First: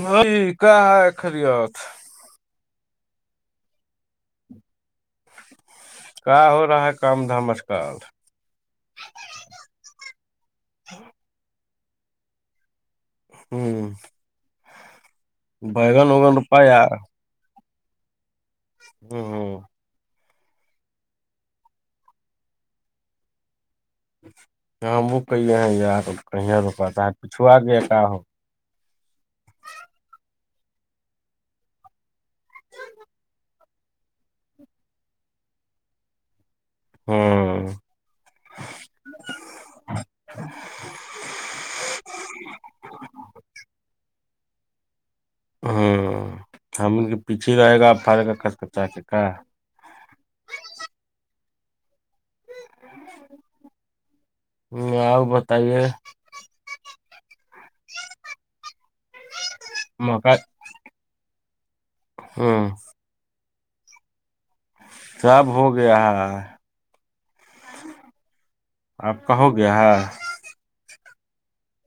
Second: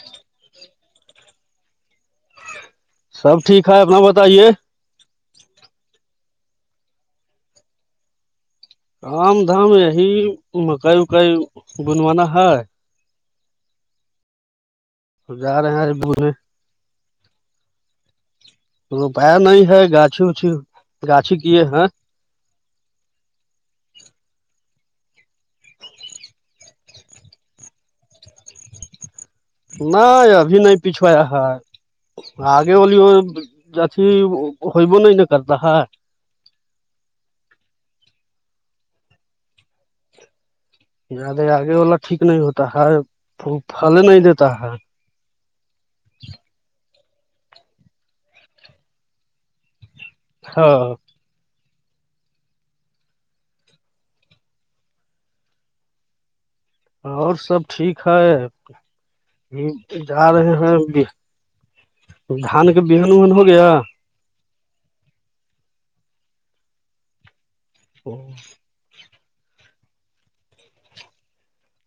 نہیں کیا ہے ا خریت سب ٹھیک ہے اپنا بتائیے کیا ہو رہا ہے کام دھمسکار رام دھام یہی مکائی اکائی بنوانا ہے ہوں جا رہے ہیں بائیگن بنے وگن روپایا روپیہ ہ نہیں ہے گاچھی وچھی گاچھی کیے ہیں ہاں ہم بک کہے ہیں تو کہ رکات پچھو آ گیا کا ہو نہیں ابھی نہیں پچھویا ہے آگے وہلی وہ جچ ہوب نہیں کرتا ہاں یاد ہے آگے والا ٹھیک نہیں ہوتا ہے پھل نہیں دیتا ہے ہوں ہم کے پیچھے رہے گا پڑے گا کچ کچا کے کا ہاں آؤ بتائیے اور سب ٹھیک ہے جا مکا رہے ہیں دھان ہوں کے بہن وہن ہو گیا سب ہو گیا ہے ہ آپ کہو گیا ہے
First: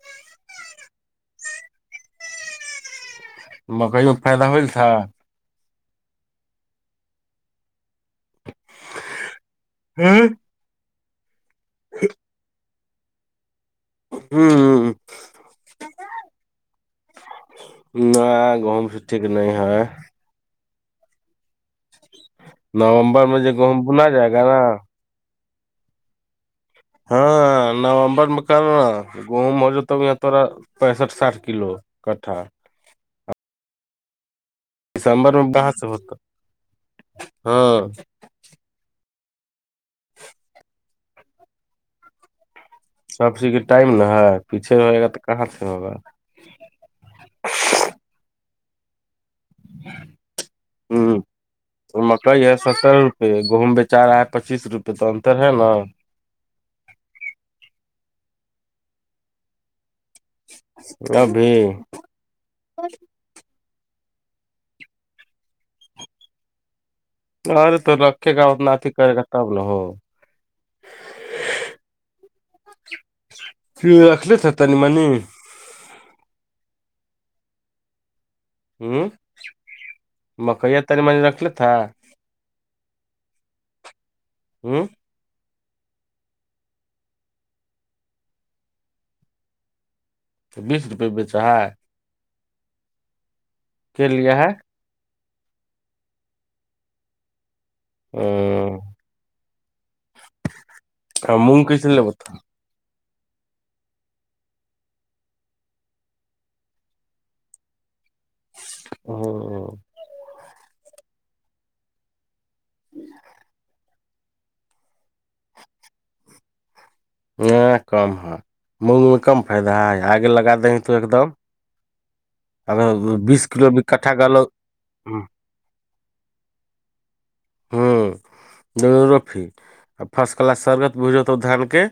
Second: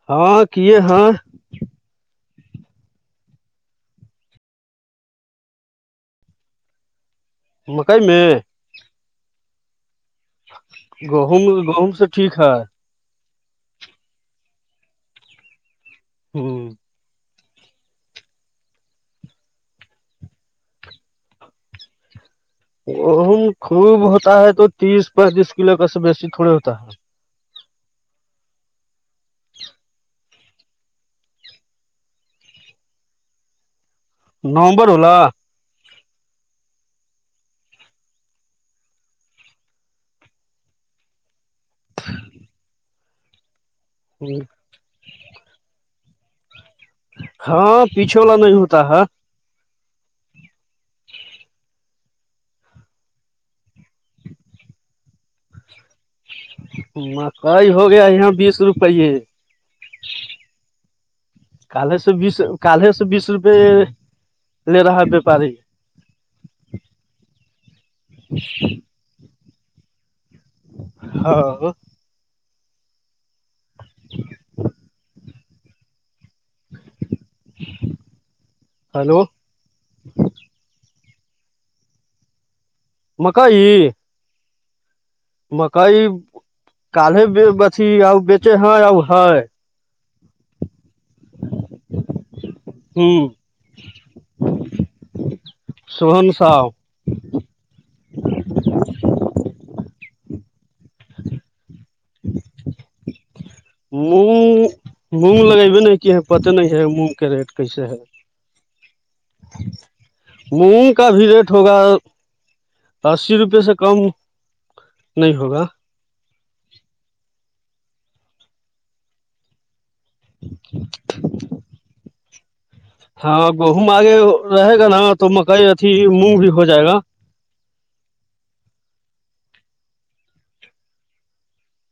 ہاں کی ہاں مکئیوں فائدہ ہول تھا مکائی میں ہوں گہوم گہوم سے ٹھیک ہے ہوں ہوں نہ گہم ٹھیک نہیں ہے نومبر میں اہوم جو گہم خوب بنا جائے ہوتا گا ہے تو نا تیس پینتیس کلو کاس بیسی تھوڑی ہوتا ہے ہاں نومبر میںکان گوم ہو تو یہ توورا پینسٹھ ساٹھ کلو کٹھا نومبر ہولا دسمبر میں باہر سے ہوتا ہاں ہ سب چیز کے ٹائم نا ہے پیچھے رہے گا تو کہاں سے ہوگا ہاں پیچھے والا نہیں ہوتا ہے ہوں مکئی ہے ستر روپ گہم بیچار رہا ہے پچیس روپے تو انتر ہے نا مکئی ہوگیا یہاں بیس روپیے ابھی کالے سے بیس کالے سے بیس روپے لے رہا ہے وپاری ارے تو رکھے گا اتناتی کرے گا تب ن ہو ہاں اخلیتا نہیں منی [inaudible] ہوں مکیا تنی رکھ تھا مکئی ہوں مکئی کالے اھی ا بیچے ہے ہے تو بیس روپے بیچا ہے ہوں کے لیا ہے سوحن ساؤ ا آ کہ بتا مونگ مونگ لگبے نہیں کہ پت نہیں ہے مونگ کے ریٹ کیسے ہے ا مونگ کا بھی ریٹ ہوگا اسی روپے سے کم نہیں ہوگا یہ کم ہے مونگ میں کم فائدہ ہے آگے لگا تو ایک دم اگر ہاں بیس کلو بھی گہم کٹھا آگے گالو رہے گا نا تو مکئی اھی مونگ بھی ہو جائے گا ہوں ڈ رفی اور فرسٹ کلاس سرگت بجت تو دھان کے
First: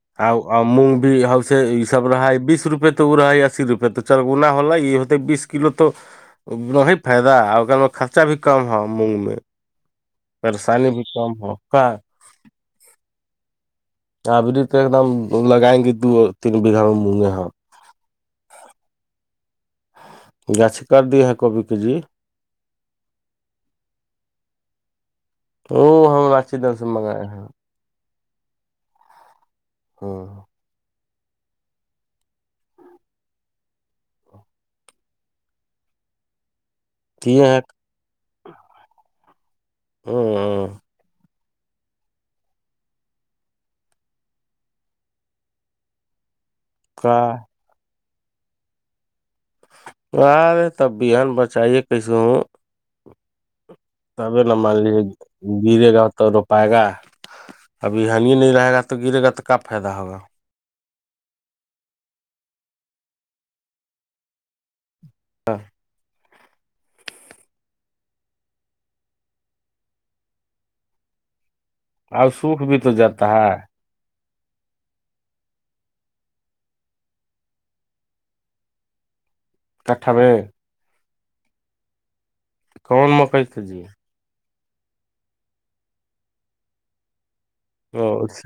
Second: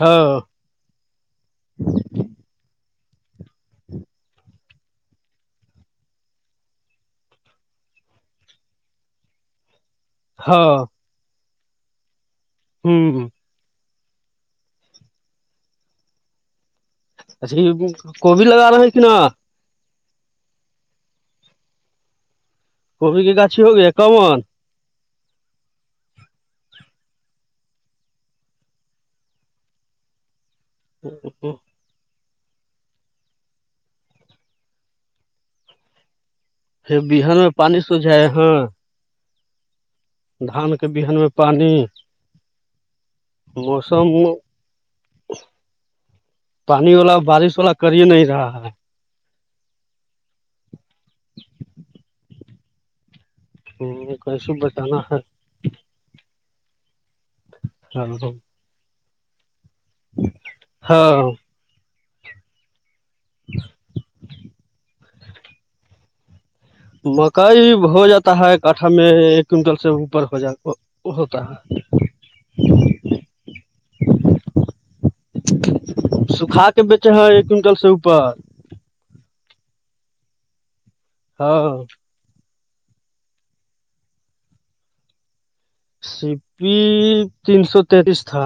ہاں آ مونگ بھی ہو سے یہ سب رہا بیس روپے تو وہ رہا اسی روپے تو چلنا ہو ہو بیس کلو تو فدا خرچہ بھی کم مونگ میں ہاں پریشانی بھی کم ہو کا ہوں اب بھی تو ایک دم لگائیں گی دو تین بیگھا مگے اچھی کوبھی لگا رہا ہے نا گاچ کر دی ہے کوبھی کے جی کوبھی کی گاچھی ہوگیا کمن وہ ہم راچی دن سے منگائے ہیں ہاں ا ا بہان کیے میں ہیں پانی سو جائے ہا ہوں دھان کے بہن میں پانی موسم پانی والا کا بارش والا کرے نہیں رہا ہے آرے تب بھی ہےان بچائیے کیسے ہوں تبے کیسے نمل بچانا ہے گرے گا تو رو پائے گا ابھی ہنی نہیں رہے گا تو گرے گا تو کب فائدہ ہوگا ہاں [inaudible] ہاں مکئی ہو جاتا ہے کٹھا میں ایک کنٹل سے اوپر ہو جات ہوتا ہے اور سوکھ بھی تو جاتا ہے سکھا کے بیچے ہے ایکٹل سے اوپر کھاب ہاں ہاں کون مکائی جیے سپی اچھ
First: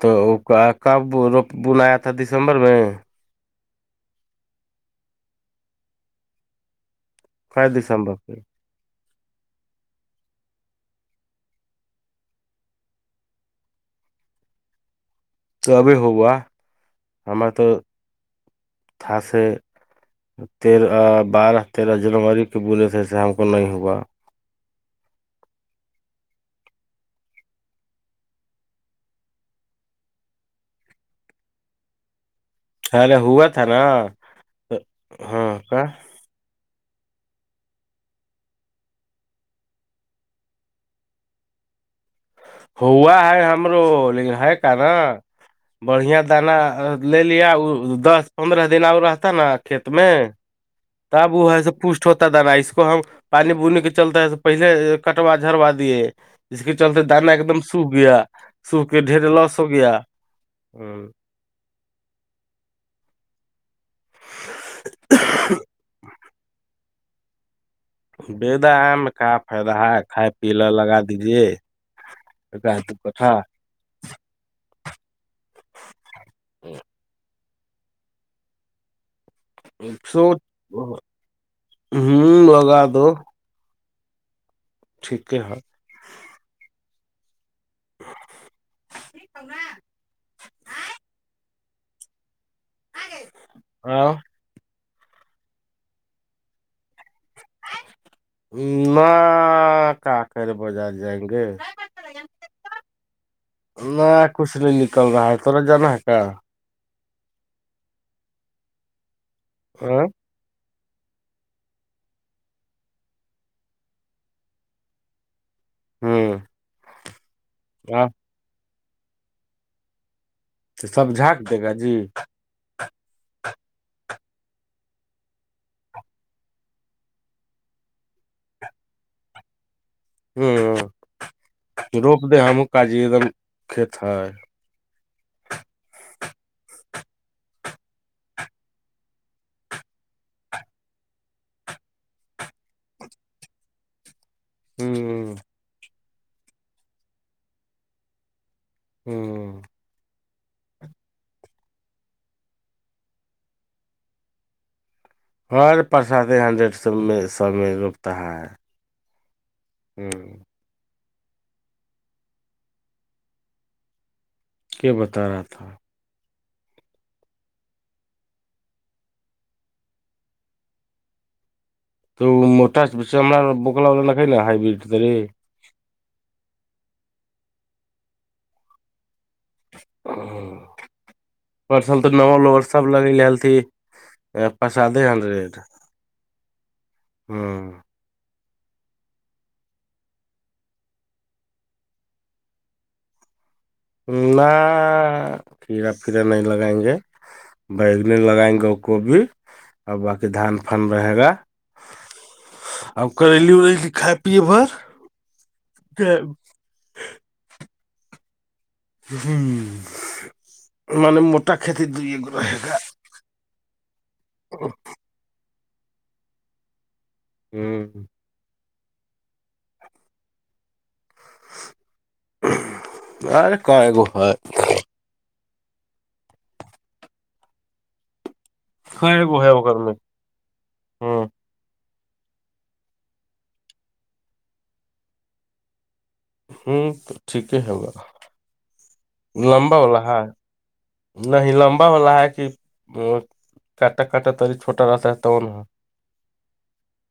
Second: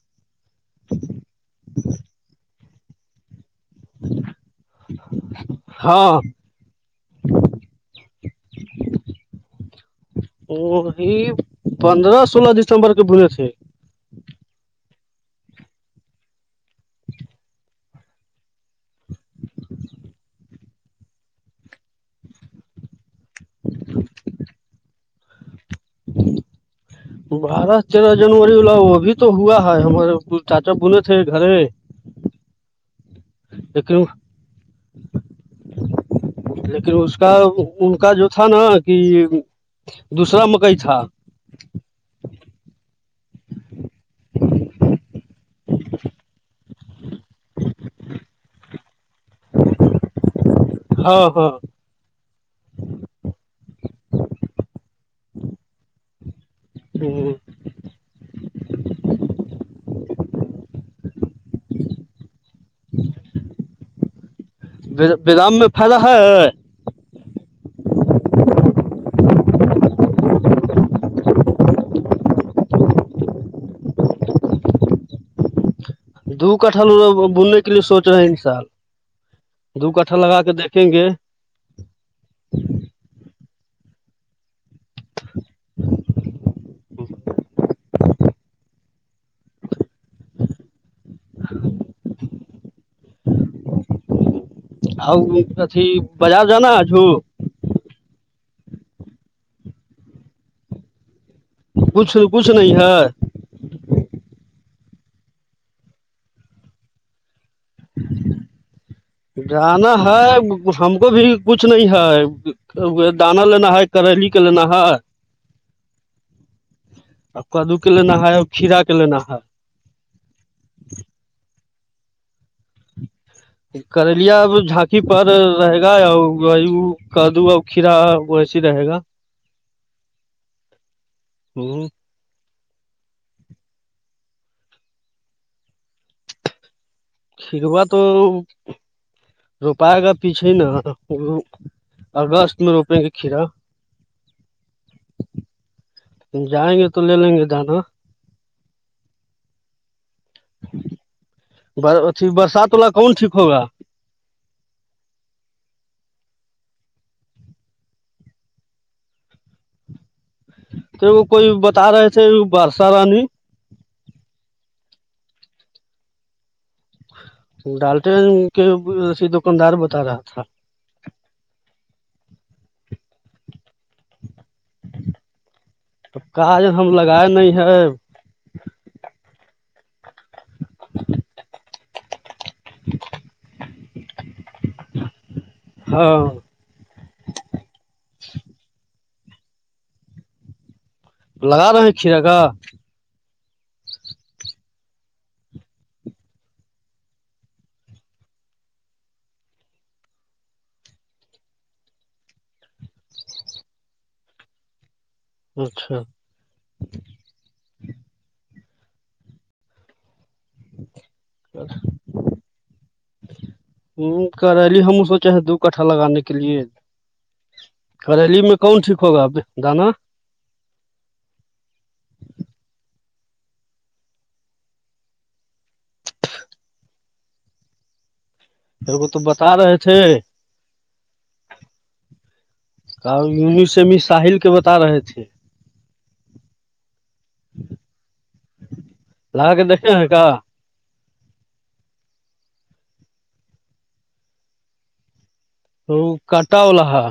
تو کب بنایا تھا دسمبر میں ہاں کردسمبو پ وہ پندرہ سولہ دسمبر کے بول تھے توبھی ہووا ہمار تو تھا سے تیرہ بارہ تیرہ جنوری کے بولے تھے ہم بنی ہوا [inaudible] بارہ تیرہ جنوری وال ل وہ ابھی تو ہوا ہے ہمارے چاچا بنے تھے گھر ارے ہوا تھا نا لیکن ہاں کہ لیکن اس کا ان کا جو تھا نا کہ دوسرا مکئی تھا ہوا ہے ہمر ک نا بڑھیا دانا لے لیا دس پندرہ دن آ رہتا نا کھیت میں ہاں تب ہاں وہ ہے سب پشٹ ہوتا ہے دانا اس کو ہم پانی بونے کے چلتے پہلے کٹوا جروا دیے اس کے چلتے دانا ایک دم سوکھ گیا سوکھ کے ڈھیر لس ہو گیا برام میں پلا ہے بیدا آم کا فائدہ ہے کائے پیلا لگا دیجیے ہے د ک تھاا دھو کٹھل بولنے کے لیے سوچ رہے ہیں انشا اللہ دو کٹھا لگا کے دیکھیں گے ہوں ہوگا دو ٹھیک ہے کگا [inaudible] ہاں ک بازار جانا جو کاکر بازار جائیں گے کچھ کچھ نہیں ہے کچھ نہیں نکل رہا ہے توڑا جانا ہے کیا جانا ہوں ہے ہم کو بھی کچھ نہیں ہے دانا لینا ہے کریلی کے لینا ہے ج آ کدو کے ہاں لینا ہے اور کھیرا کے لینا ہے تو سب جھانک دے گا جی کرلیا اب جھانکی پر رہے گا وہی کرد ا اخھیرا و ویسی رہ ہے گا [inaudible] ہ روپ د ہم کاجی ایک دم کھیت ہے کھکوا تو روپائے گا پیچھے نا اورگش میں روپیں گے کھیرا ہوں جائیں گے تو لے لیں گے دانا ہوں اھی برسات والا کون ٹھیک ہوگا ہر پرساد ہنڈریڈ سو میں سو میں رکتا ہے ہوں تو وہ کوئی بتا رہے تھے برسا رانی کیا بتا رہا تھا ڈالتے ہیں کہ ایے دکاندار بتا رہا تھا تو موٹا ہم بوکلا وکھ ہے نا ہبریڈ ترے تو کاج ہم لگائے نہیں ہے [unintelligible] [unintelligible] پرسل تو ن ل سب لگی تھی ا پرسادے ہنڈریڈ ہاں ہاں لگا رہے ہیں کھیرا کا نہ کھیڑا پھییرا نہیں لگائیں گے بیگنے لگائیں گے کو بھی اور باقی دھان فن رہے گا ا کرلی ارلی کھائے پیے بھر اچھا ہ م موٹا کھیتی دو یہ گا ہے گا ہ کرلی ہم سوچے دو کٹھا لگانے کے لیے ہوں کریلی میں کون ٹھیک ہوگا اب دانا آر کاگو ہے پ وہ تو کئے گو ہے بتا رہے اگر میں تھے ہوں ک ینیسمی ساحل کے بتا رہے تھے ہوں تو ٹھیک ہے ب لگا کے لمبا ا دیکھے ہیں رہا کا ہے نہیں لمبا والا ہے کہ کٹا کاٹا تری چھٹا راتا ہےتا تو وہ نہا تو کاٹا ولہحا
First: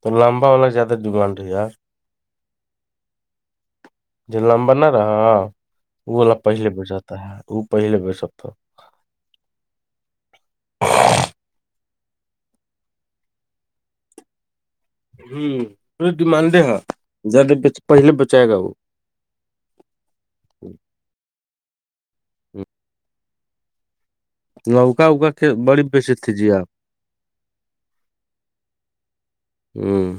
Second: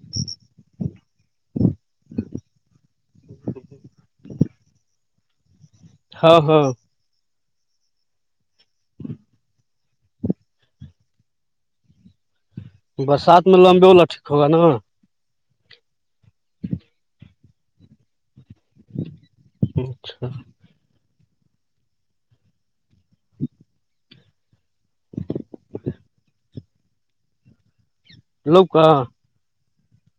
تو لمبا والا زیادہ ڈیمانڈ ہے یار ج لمبر نہ رہا وہ وال ہاں ہاں پہلے ب جتا ہے ا پہلے بی ستا برسات میں لمبے وا ٹھیک ہوگا ناا ہ پے ڈمانڈ دے ہا زدہ پہلے بچائے گا وہ اچھا ہاں [unintelligible] نوکا اوکا بڑی پش تھی جی آپ لوکا ہوں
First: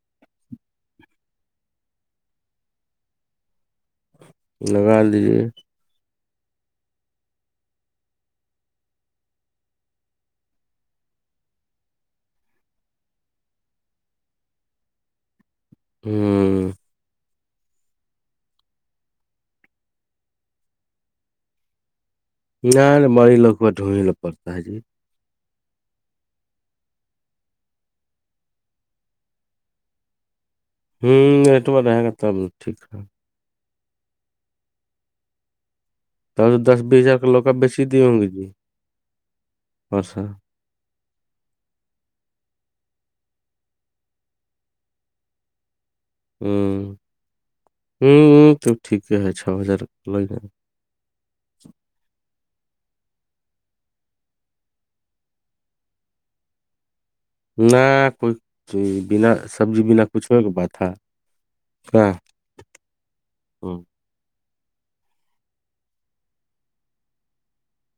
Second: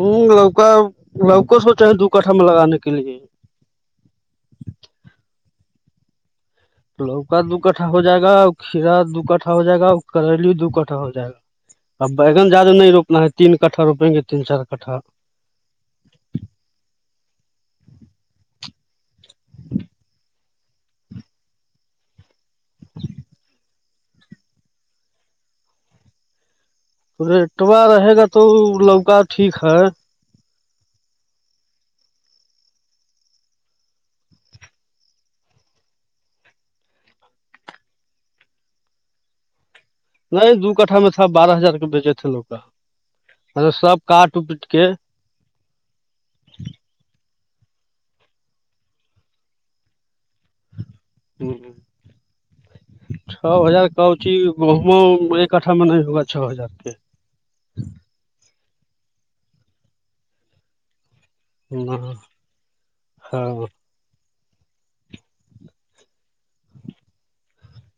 ہوں لوکا لوکا سوچا ہے دو کٹھا میں لگانے کے لیے لگا لیجیے لوکا دو کٹھا ہو جائے گا اور کھیرا دو کٹھا ہو جائے گا اور کریلی دو کٹھا ہو جائے گا اب بگ ج زدہ نہیں روپنا ہے تین کٹھا روپیں گےین چار کٹھا ہوں نہ بڑی لوگ کو ڈھونگی ل پڑتا ہے جی ریٹوا رہے گا تو لوکا ٹھیک ہے ہوں ریٹ ب رہے گا تب ٹھیک اک تو تو دس بیس ہزار کا لوگا بسیی د ہ گی جی اورچ سر نہیں دو کٹھا میں تھا بارہ ہزار کے بیچے تھے لوگ کا مطل سب کاٹ اپٹ کے ہ ہ تو ٹھیک ہے چھ ہزار ل ن [unintelligible] چھو ہزار کاچی گہموں ایکٹھا میں نہیں ہوگا چھ ہزار کے نہ کوئی بنا سبزی بنا کچھ ہو کے بات تھا ہ کیا ہاں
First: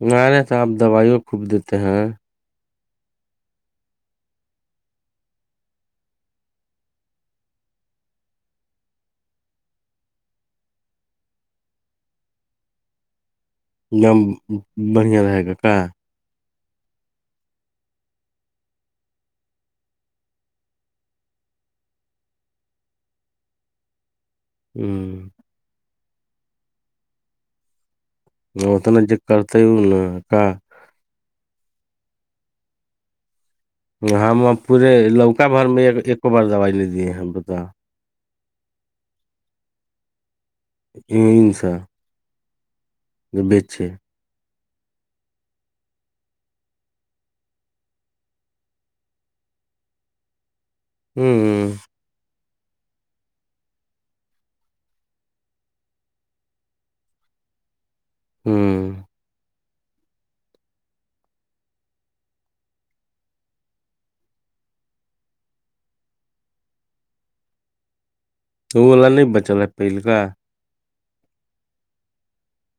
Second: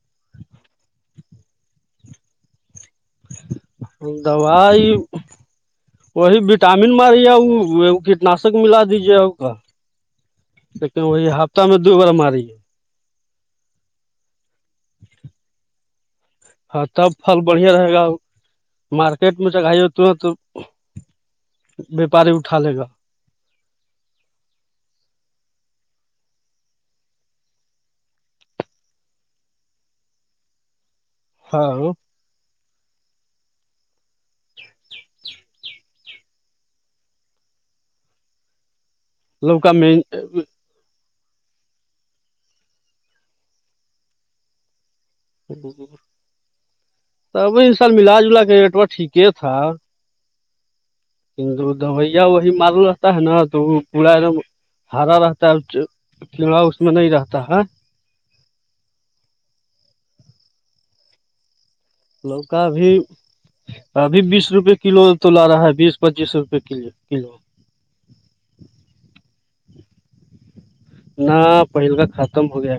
نہ رہے تو آپ دوائیوں خوب دیتے ہیں دوائی وہی وٹامن مارییا کیٹناشک ملا دیجیے آپ کا لیکن وہی ہفتہ میں دو بار ماری ہے دم بڑھیا رہے گ کا ہاں تب فل بڑھیا رہے گا مارکیٹ میں جگائی تورت ویاپاری اٹھا لے گا ہوں اتنا جو کرتے ہے ا ن کا ہاں ہم پورے لوکا بھر میں ایکو بار دوائی لے دیے ہیں بتا لوکا میں یہ س بیچے ت اب ان شاء ال ملا جلا کے ریٹ وہا ٹھیک تھا تو دویا وہی مار رہتا ہے نا تو وہ پورا ایک دم ہارا رہتا ہے کیڑا اس میں نہیں رہتا ہے ہوں لوگ کا بھیھی ابھی بیس روپے کلو تو لا رہا ہے بیس پچیس روپئے کلو کلو تو اوا نہیں بچا ہے پہلک نہ پہل کا ختم ہو گیا